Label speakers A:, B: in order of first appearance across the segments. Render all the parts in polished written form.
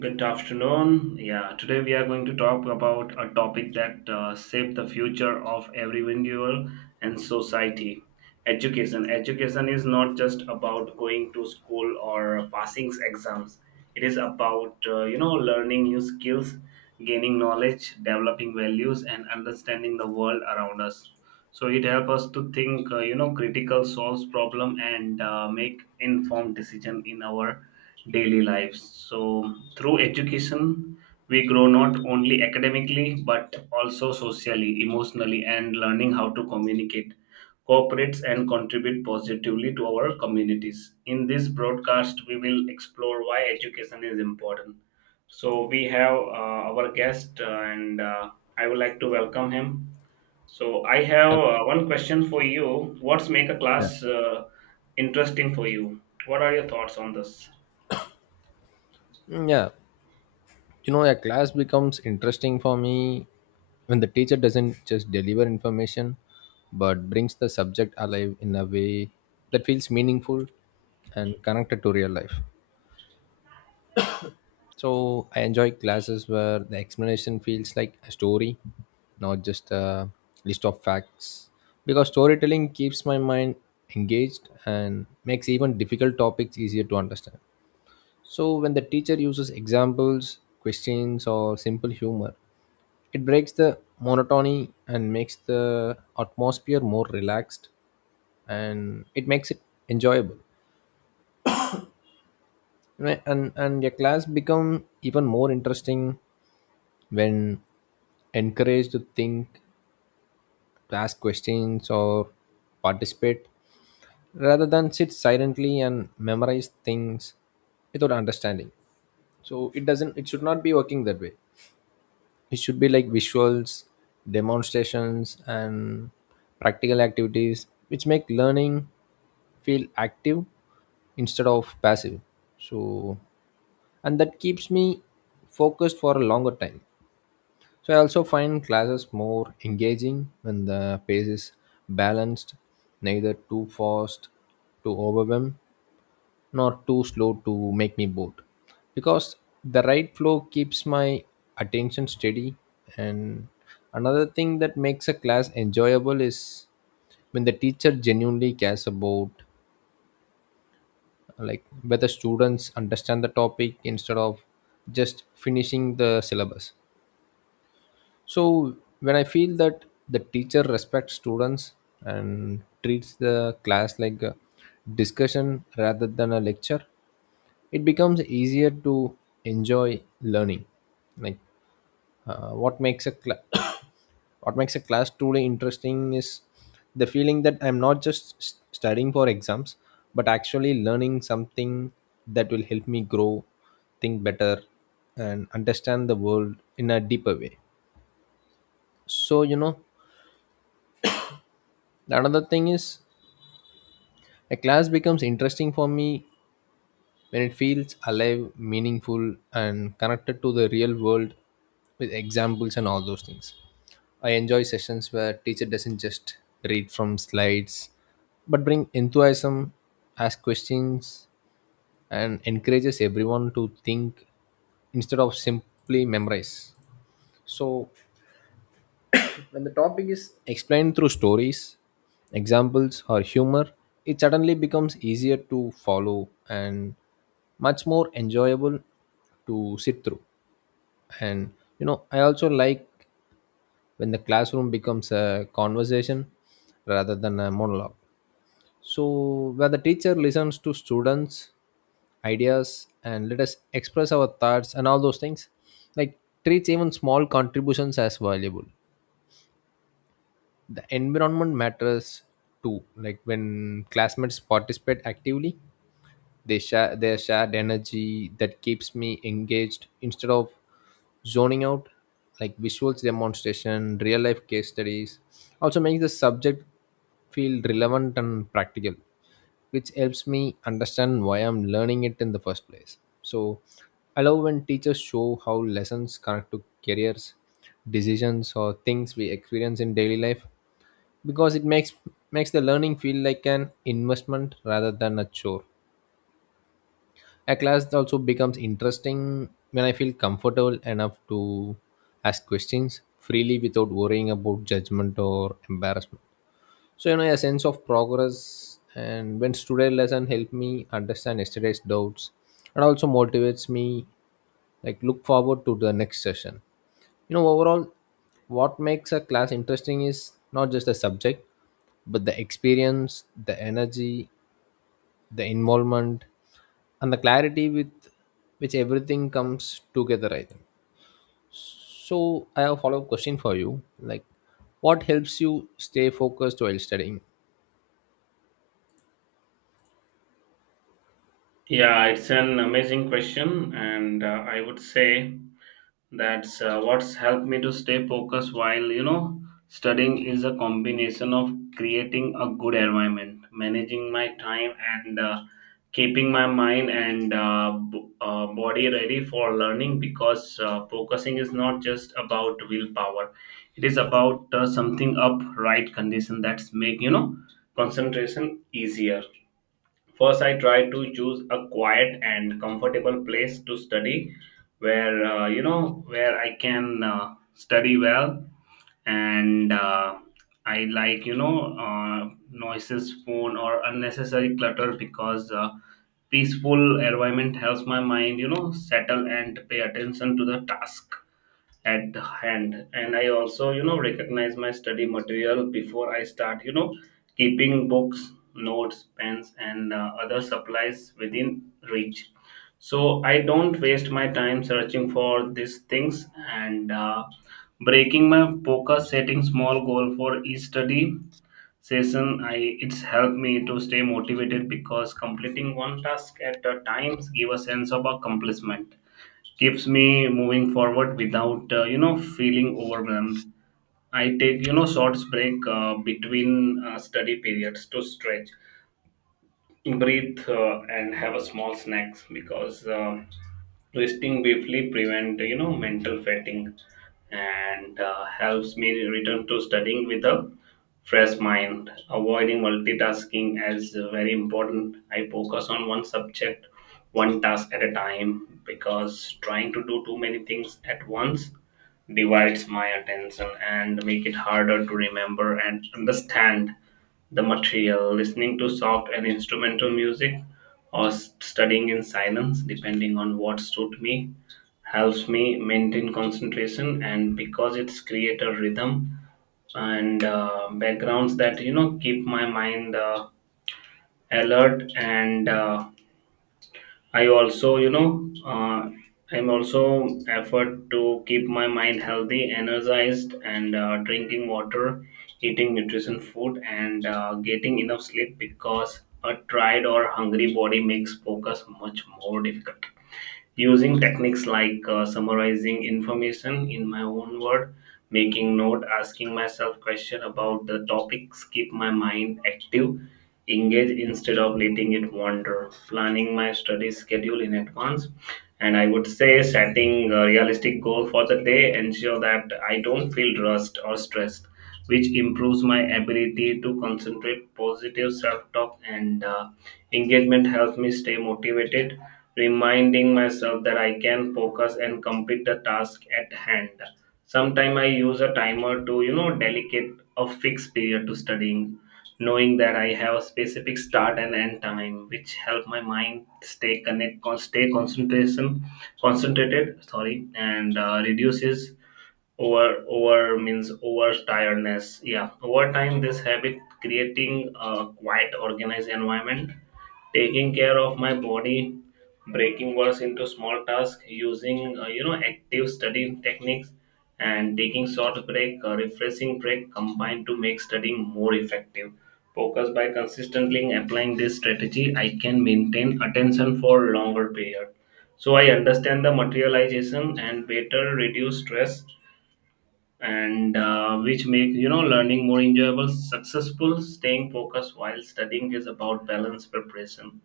A: Good afternoon. Yeah, today we are going to talk about a topic that shapes the future of every individual and society. Education. Education is not just about going to school or passing exams. It is about learning new skills, gaining knowledge, developing values, and understanding the world around us. So it helps us to think, critical, solves problem, and make informed decision in our daily lives. So, through education, we grow not only academically but also socially, emotionally, and learning how to communicate, cooperate, and contribute positively to our communities. In this broadcast, we will explore why education is important. So, we have our guest, and I would like to welcome him. So, I have
B: Hello.
A: one question for you. What's make a
B: Yeah.
A: class interesting for you? What are your thoughts on this?
B: Mm, yeah. A class becomes interesting for me when the teacher doesn't just deliver information, but brings the subject alive in a way that feels meaningful and connected to real life. So I enjoy classes where the explanation feels like a story, not just a list of facts. Because storytelling keeps my mind engaged and makes even difficult topics easier to understand. So when the teacher uses examples, questions, or simple humor, it breaks the monotony and makes the atmosphere more relaxed, and it makes it enjoyable. And your class become even more interesting when encouraged to think, to ask questions, or participate, rather than sit silently and memorize things without understanding. So it doesn't. It should not be working that way. It should be like visuals, demonstrations, and practical activities which make learning feel active instead of passive. So and that keeps me focused for a longer time. So I also find classes more engaging when the pace is balanced, neither too fast to overwhelm nor too slow to make me bored, because the right flow keeps my attention steady. And another thing that makes a class enjoyable is when the teacher genuinely cares about, like, whether students understand the topic instead of just finishing the syllabus. So when I feel that the teacher respects students and treats the class like a discussion rather than a lecture, it becomes easier to enjoy learning. Like what makes a cla what makes a class truly interesting is the feeling that I'm not just studying for exams, but actually learning something that will help me grow, think better, and understand the world in a deeper way. So, the another thing is, a class becomes interesting for me when it feels alive, meaningful, and connected to the real world with examples and all those things. I enjoy sessions where teacher doesn't just read from slides, but bring enthusiasm, ask questions, and encourages everyone to think instead of simply memorize. So when the topic is explained through stories, examples, or humor, it suddenly becomes easier to follow and much more enjoyable to sit through. And I also like when the classroom becomes a conversation rather than a monologue. So, where the teacher listens to students' ideas and let us express our thoughts and all those things, like treats even small contributions as valuable. The environment matters too, like when classmates participate actively, they share their shared energy that keeps me engaged instead of zoning out. Like visuals, demonstration, real life case studies also makes the subject feel relevant and practical, which helps me understand why I'm learning it in the first place. So I love when teachers show how lessons connect to careers, decisions, or things we experience in daily life, because it makes the learning feel like an investment rather than a chore. A class also becomes interesting when I feel comfortable enough to ask questions freely without worrying about judgment or embarrassment. So a sense of progress, and when today's lesson helped me understand yesterday's doubts, and also motivates me, like, look forward to the next session. Overall, what makes a class interesting is not just the subject, but the experience, the energy, the involvement, and the clarity with which everything comes together, I think. So I have a follow-up question for you, like, what helps you stay focused while studying?
A: Yeah, it's an amazing question, and I would say that's what's helped me to stay focused while studying is a combination of creating a good environment, managing my time, and keeping my mind and body ready for learning. Because focusing is not just about willpower; it is about something up right condition that's make concentration easier. First, I tried to choose a quiet and comfortable place to study where, where I can study well and I like noises, phone, or unnecessary clutter because peaceful environment helps my mind settle and pay attention to the task at hand. And I also recognize my study material before I start. Keeping books, notes, pens, and other supplies within reach. So I don't waste my time searching for these things and breaking my focus, setting small goal for each study session. I it's helped me to stay motivated because completing one task at a time give a sense of accomplishment. Keeps me moving forward without feeling overwhelmed. I take short break between study periods to stretch, breathe, and have a small snacks because resting briefly prevent mental fatigue and helps me return to studying with a fresh mind. Avoiding multitasking is very important. I focus on one subject, one task at a time because trying to do too many things at once divides my attention and make it harder to remember and understand the material. Listening to soft and instrumental music or studying in silence depending on what suits me helps me maintain concentration and because it's create a rhythm and backgrounds that keep my mind alert. And I also, you know, uh, I'm also effort to keep my mind healthy, energized, and drinking water, eating nutrition food, and getting enough sleep because a tired or hungry body makes focus much more difficult. Using techniques like summarizing information in my own word, making note, asking myself question about the topics keep my mind active, engage instead of letting it wander. Planning my study schedule in advance, and I would say setting a realistic goal for the day ensure that I don't feel rushed or stressed, which improves my ability to concentrate. Positive self-talk and engagement helps me stay motivated, reminding myself that I can focus and complete the task at hand. Sometimes I use a timer to, delegate a fixed period to studying, knowing that I have a specific start and end time, which help my mind stay concentrated, sorry, and reduces over tiredness. Yeah, over time this habit creating a quite organized environment, taking care of my body, breaking works into small tasks, using active study techniques, and taking short break refreshing break combined to make studying more effective focus. By consistently applying this strategy I can maintain attention for longer period, so I understand the materialization and better, reduce stress and which make learning more enjoyable, successful. Staying focused while studying is about balance preparation,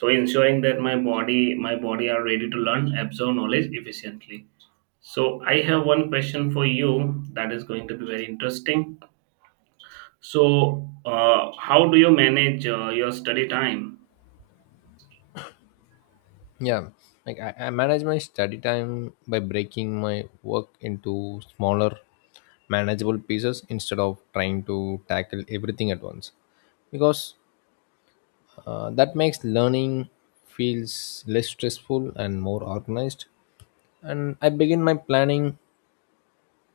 A: so ensuring that my body are ready to learn, absorb knowledge efficiently. So I have one question for you that is going to be very interesting. So how do you manage your study time?
B: Yeah, like I manage my study time by breaking my work into smaller manageable pieces instead of trying to tackle everything at once, because that makes learning feels less stressful and more organized. And I begin my planning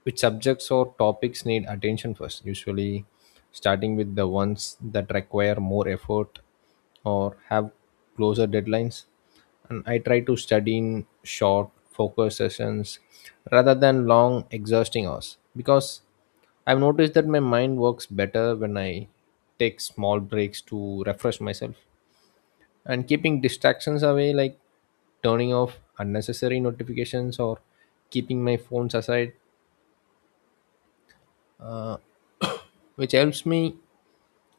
B: which subjects or topics need attention first, usually starting with the ones that require more effort or have closer deadlines. And I try to study in short, focused sessions rather than long, exhausting hours, because I've noticed that my mind works better when I take small breaks to refresh myself and keeping distractions away, like turning off unnecessary notifications or keeping my phones aside, uh, which helps me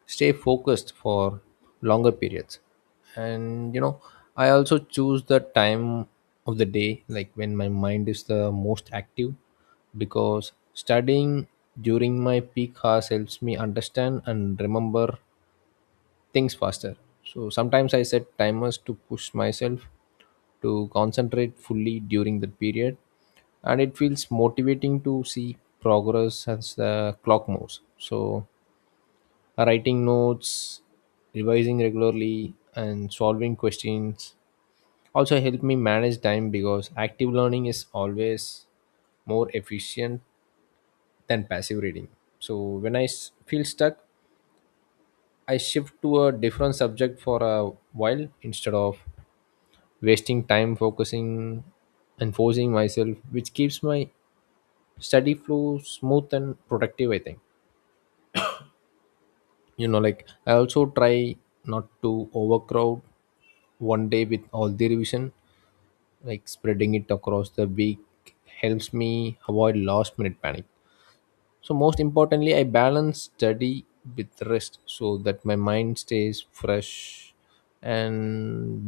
B: stay focused for longer periods. And I also choose the time of the day, like when my mind is the most active, because studying during my peak hours helps me understand and remember things faster. So sometimes I set timers to push myself to concentrate fully during that period, and it feels motivating to see progress as the clock moves. So writing notes, revising regularly, and solving questions also help me manage time, because active learning is always more efficient than passive reading. So when I feel stuck, I shift to a different subject for a while instead of wasting time focusing and forcing myself, which keeps my study flow smooth and productive, I think. Like I also try not to overcrowd one day with all the revision, like spreading it across the week helps me avoid last minute panic. So most importantly, I balance study with rest so that my mind stays fresh. And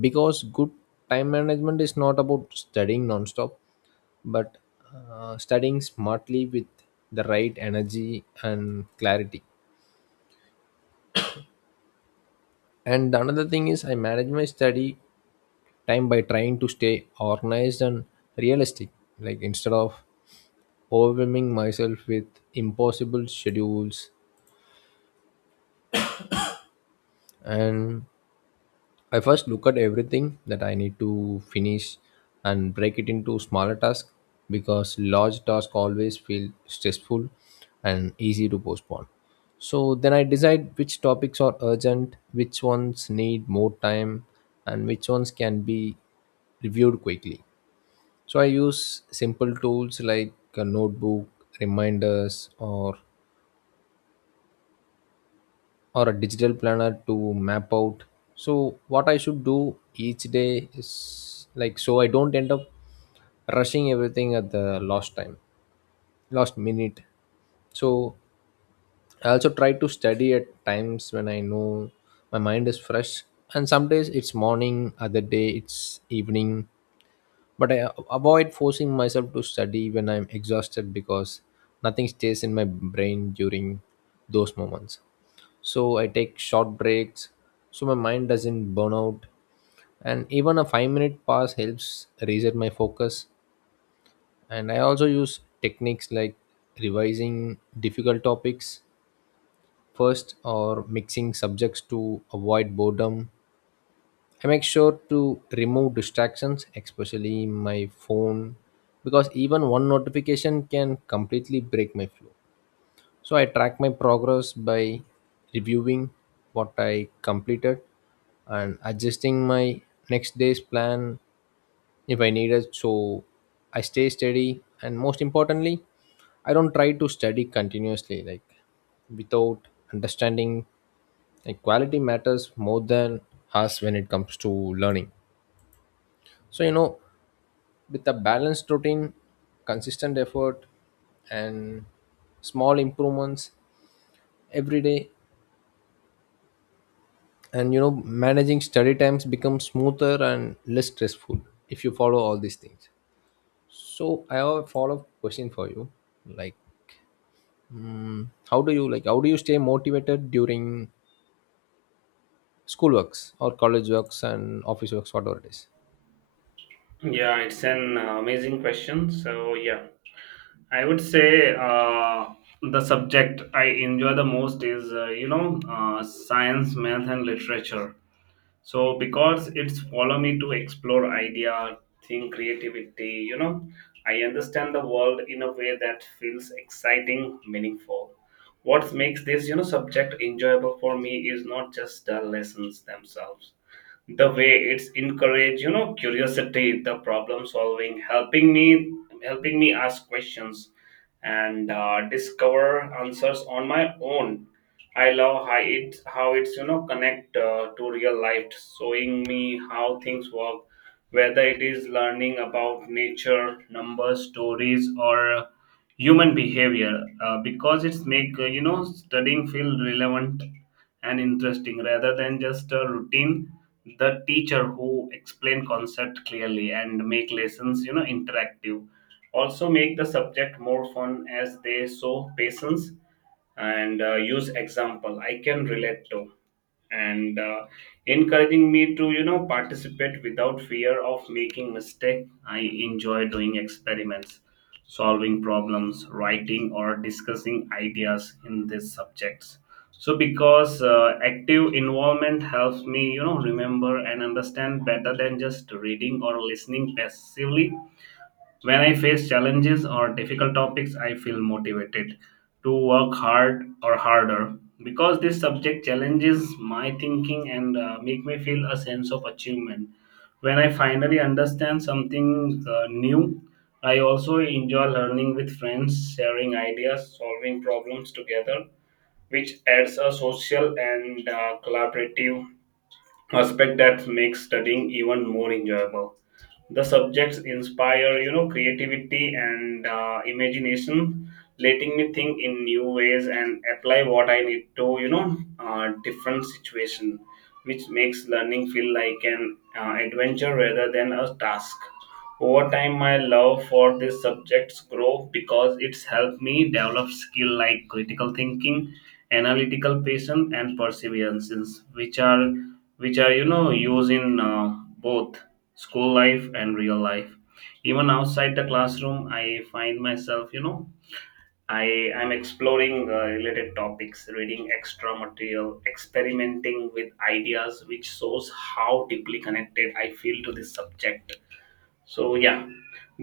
B: because good time management is not about studying nonstop, but studying smartly with the right energy and clarity. And another thing is, I manage my study time by trying to stay organized and realistic. Like, instead of overwhelming myself with impossible schedules, and I first look at everything that I need to finish and break it into smaller tasks, because large tasks always feel stressful and easy to postpone. So then I decide which topics are urgent, which ones need more time, and which ones can be reviewed quickly. So I use simple tools like a notebook, reminders, or a digital planner to map out so what I should do each day, is like, so I don't end up rushing everything at the last minute. So I also try to study at times when I know my mind is fresh, and some days it's morning, other day it's evening, but I avoid forcing myself to study when I'm exhausted, because nothing stays in my brain during those moments. So I take short breaks so my mind doesn't burn out, and even a 5-minute pause helps reset my focus. And I also use techniques like revising difficult topics first or mixing subjects to avoid boredom. I make sure to remove distractions, especially my phone, because even one notification can completely break my flow. So I track my progress by reviewing what I completed and adjusting my next day's plan if I need it. So I stay steady, and most importantly, I don't try to study continuously, like, without understanding. Like quality matters more than us when it comes to learning. So with a balanced routine, consistent effort, and small improvements every day, and managing study times becomes smoother and less stressful if you follow all these things. So I have a follow-up question for you, like, how do you, stay motivated during school works or college works and office works, whatever it is?
A: Yeah, it's an amazing question, so yeah, I would say the subject I enjoy the most is science, math, and literature. So because it's follow me to explore idea, think creativity. You know, I understand the world in a way that feels exciting, meaningful. What makes this subject enjoyable for me is not just the lessons themselves, the way it's encourage curiosity, the problem solving, helping me ask questions and discover answers on my own. I love how it's connect to real life, showing me how things work, whether it is learning about nature, numbers, stories, or human behavior, because it's make studying feel relevant and interesting rather than just a routine. The teacher who explain concept clearly and make lessons interactive also make the subject more fun as they show patience and use example I can relate to, and encouraging me to participate without fear of making mistake. I enjoy doing experiments, solving problems, writing, or discussing ideas in these subjects. So, because active involvement helps me, remember and understand better than just reading or listening passively. When I face challenges or difficult topics, I feel motivated to work hard or harder because this subject challenges my thinking and make me feel a sense of achievement. When I finally understand something new, I also enjoy learning with friends, sharing ideas, solving problems together, which adds a social and collaborative aspect that makes studying even more enjoyable. The subjects inspire creativity and imagination, letting me think in new ways and apply what I need to different situation, which makes learning feel like an adventure rather than a task. Over time my love for these subjects grow because it's helped me develop skill like critical thinking, analytical, patience, and perseverance, which are which are used in both school life and real life. Even outside the classroom I find myself you know I am exploring related topics, reading extra material, experimenting with ideas, which shows how deeply connected I feel to this subject. So yeah,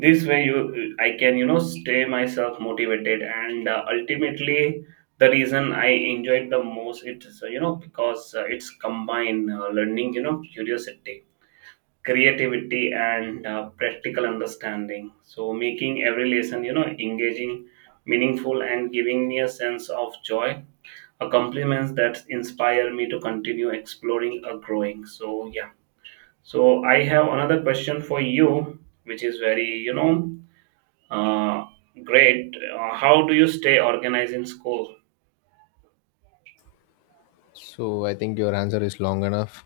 A: this way you I can stay myself motivated, and ultimately the reason I enjoyed the most, it's because it's combined learning, curiosity, creativity, and practical understanding, so making every lesson engaging, meaningful, and giving me a sense of joy, a compliments that inspire me to continue exploring or growing. So yeah, so I have another question for you which is very uh, great. How do you stay organized in school?
B: So I think your answer is long enough,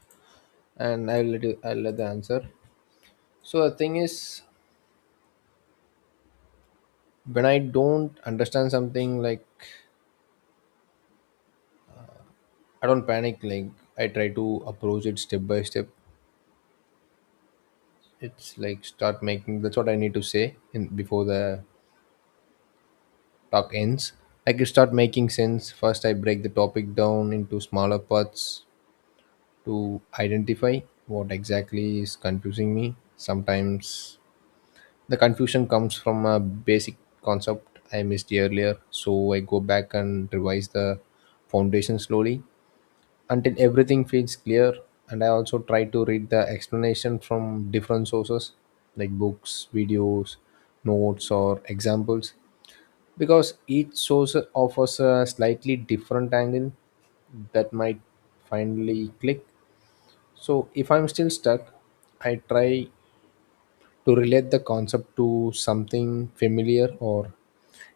B: and I'll let the answer. So the thing is, when I don't understand something, like, I don't panic, like I try to approach it step by step. It's like start making, that's what I need to say in before the talk ends, like it start making sense. First, I break the topic down into smaller parts to identify what exactly is confusing me. Sometimes the confusion comes from a basic concept I missed earlier, so I go back and revise the foundation slowly until everything feels clear. And I also try to read the explanation from different sources, like books, videos, notes, or examples, because each source offers a slightly different angle that might finally click. So if I'm still stuck, I try to relate the concept to something familiar or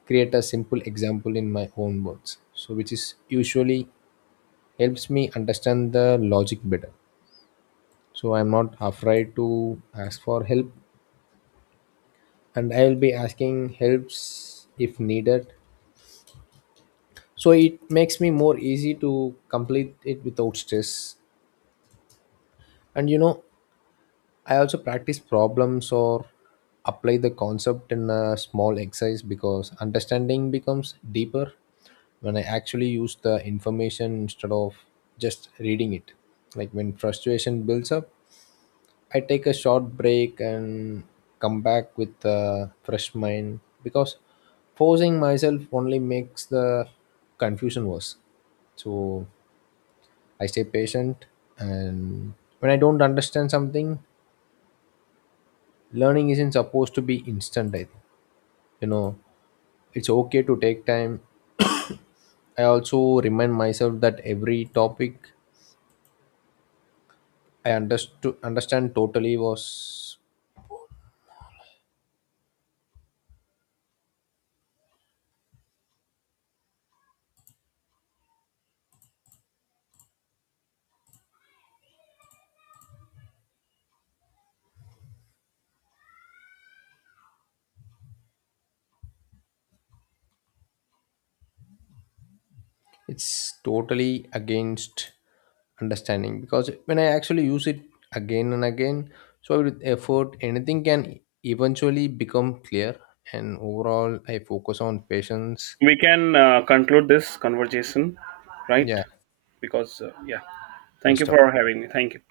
B: create a simple example in my own words, so which is usually helps me understand the logic better. So I'm not afraid to ask for help, and I will be asking helps if needed, so it makes me more easy to complete it without stress. And I also practice problems or apply the concept in a small exercise, because understanding becomes deeper when I actually use the information instead of just reading it. Like when frustration builds up, I take a short break and come back with a fresh mind, because forcing myself only makes the confusion worse. So I stay patient, and when I don't understand something, learning isn't supposed to be instant. I think you know it's okay to take time. I also remind myself that every topic I understood understand totally was it's totally against understanding, because when I actually use it again and again, so with effort anything can eventually become clear. And overall I focus on patience.
A: We can conclude this conversation, right?
B: Yeah,
A: Because yeah,
B: we'll
A: thank you
B: stop.
A: for having me. Thank you.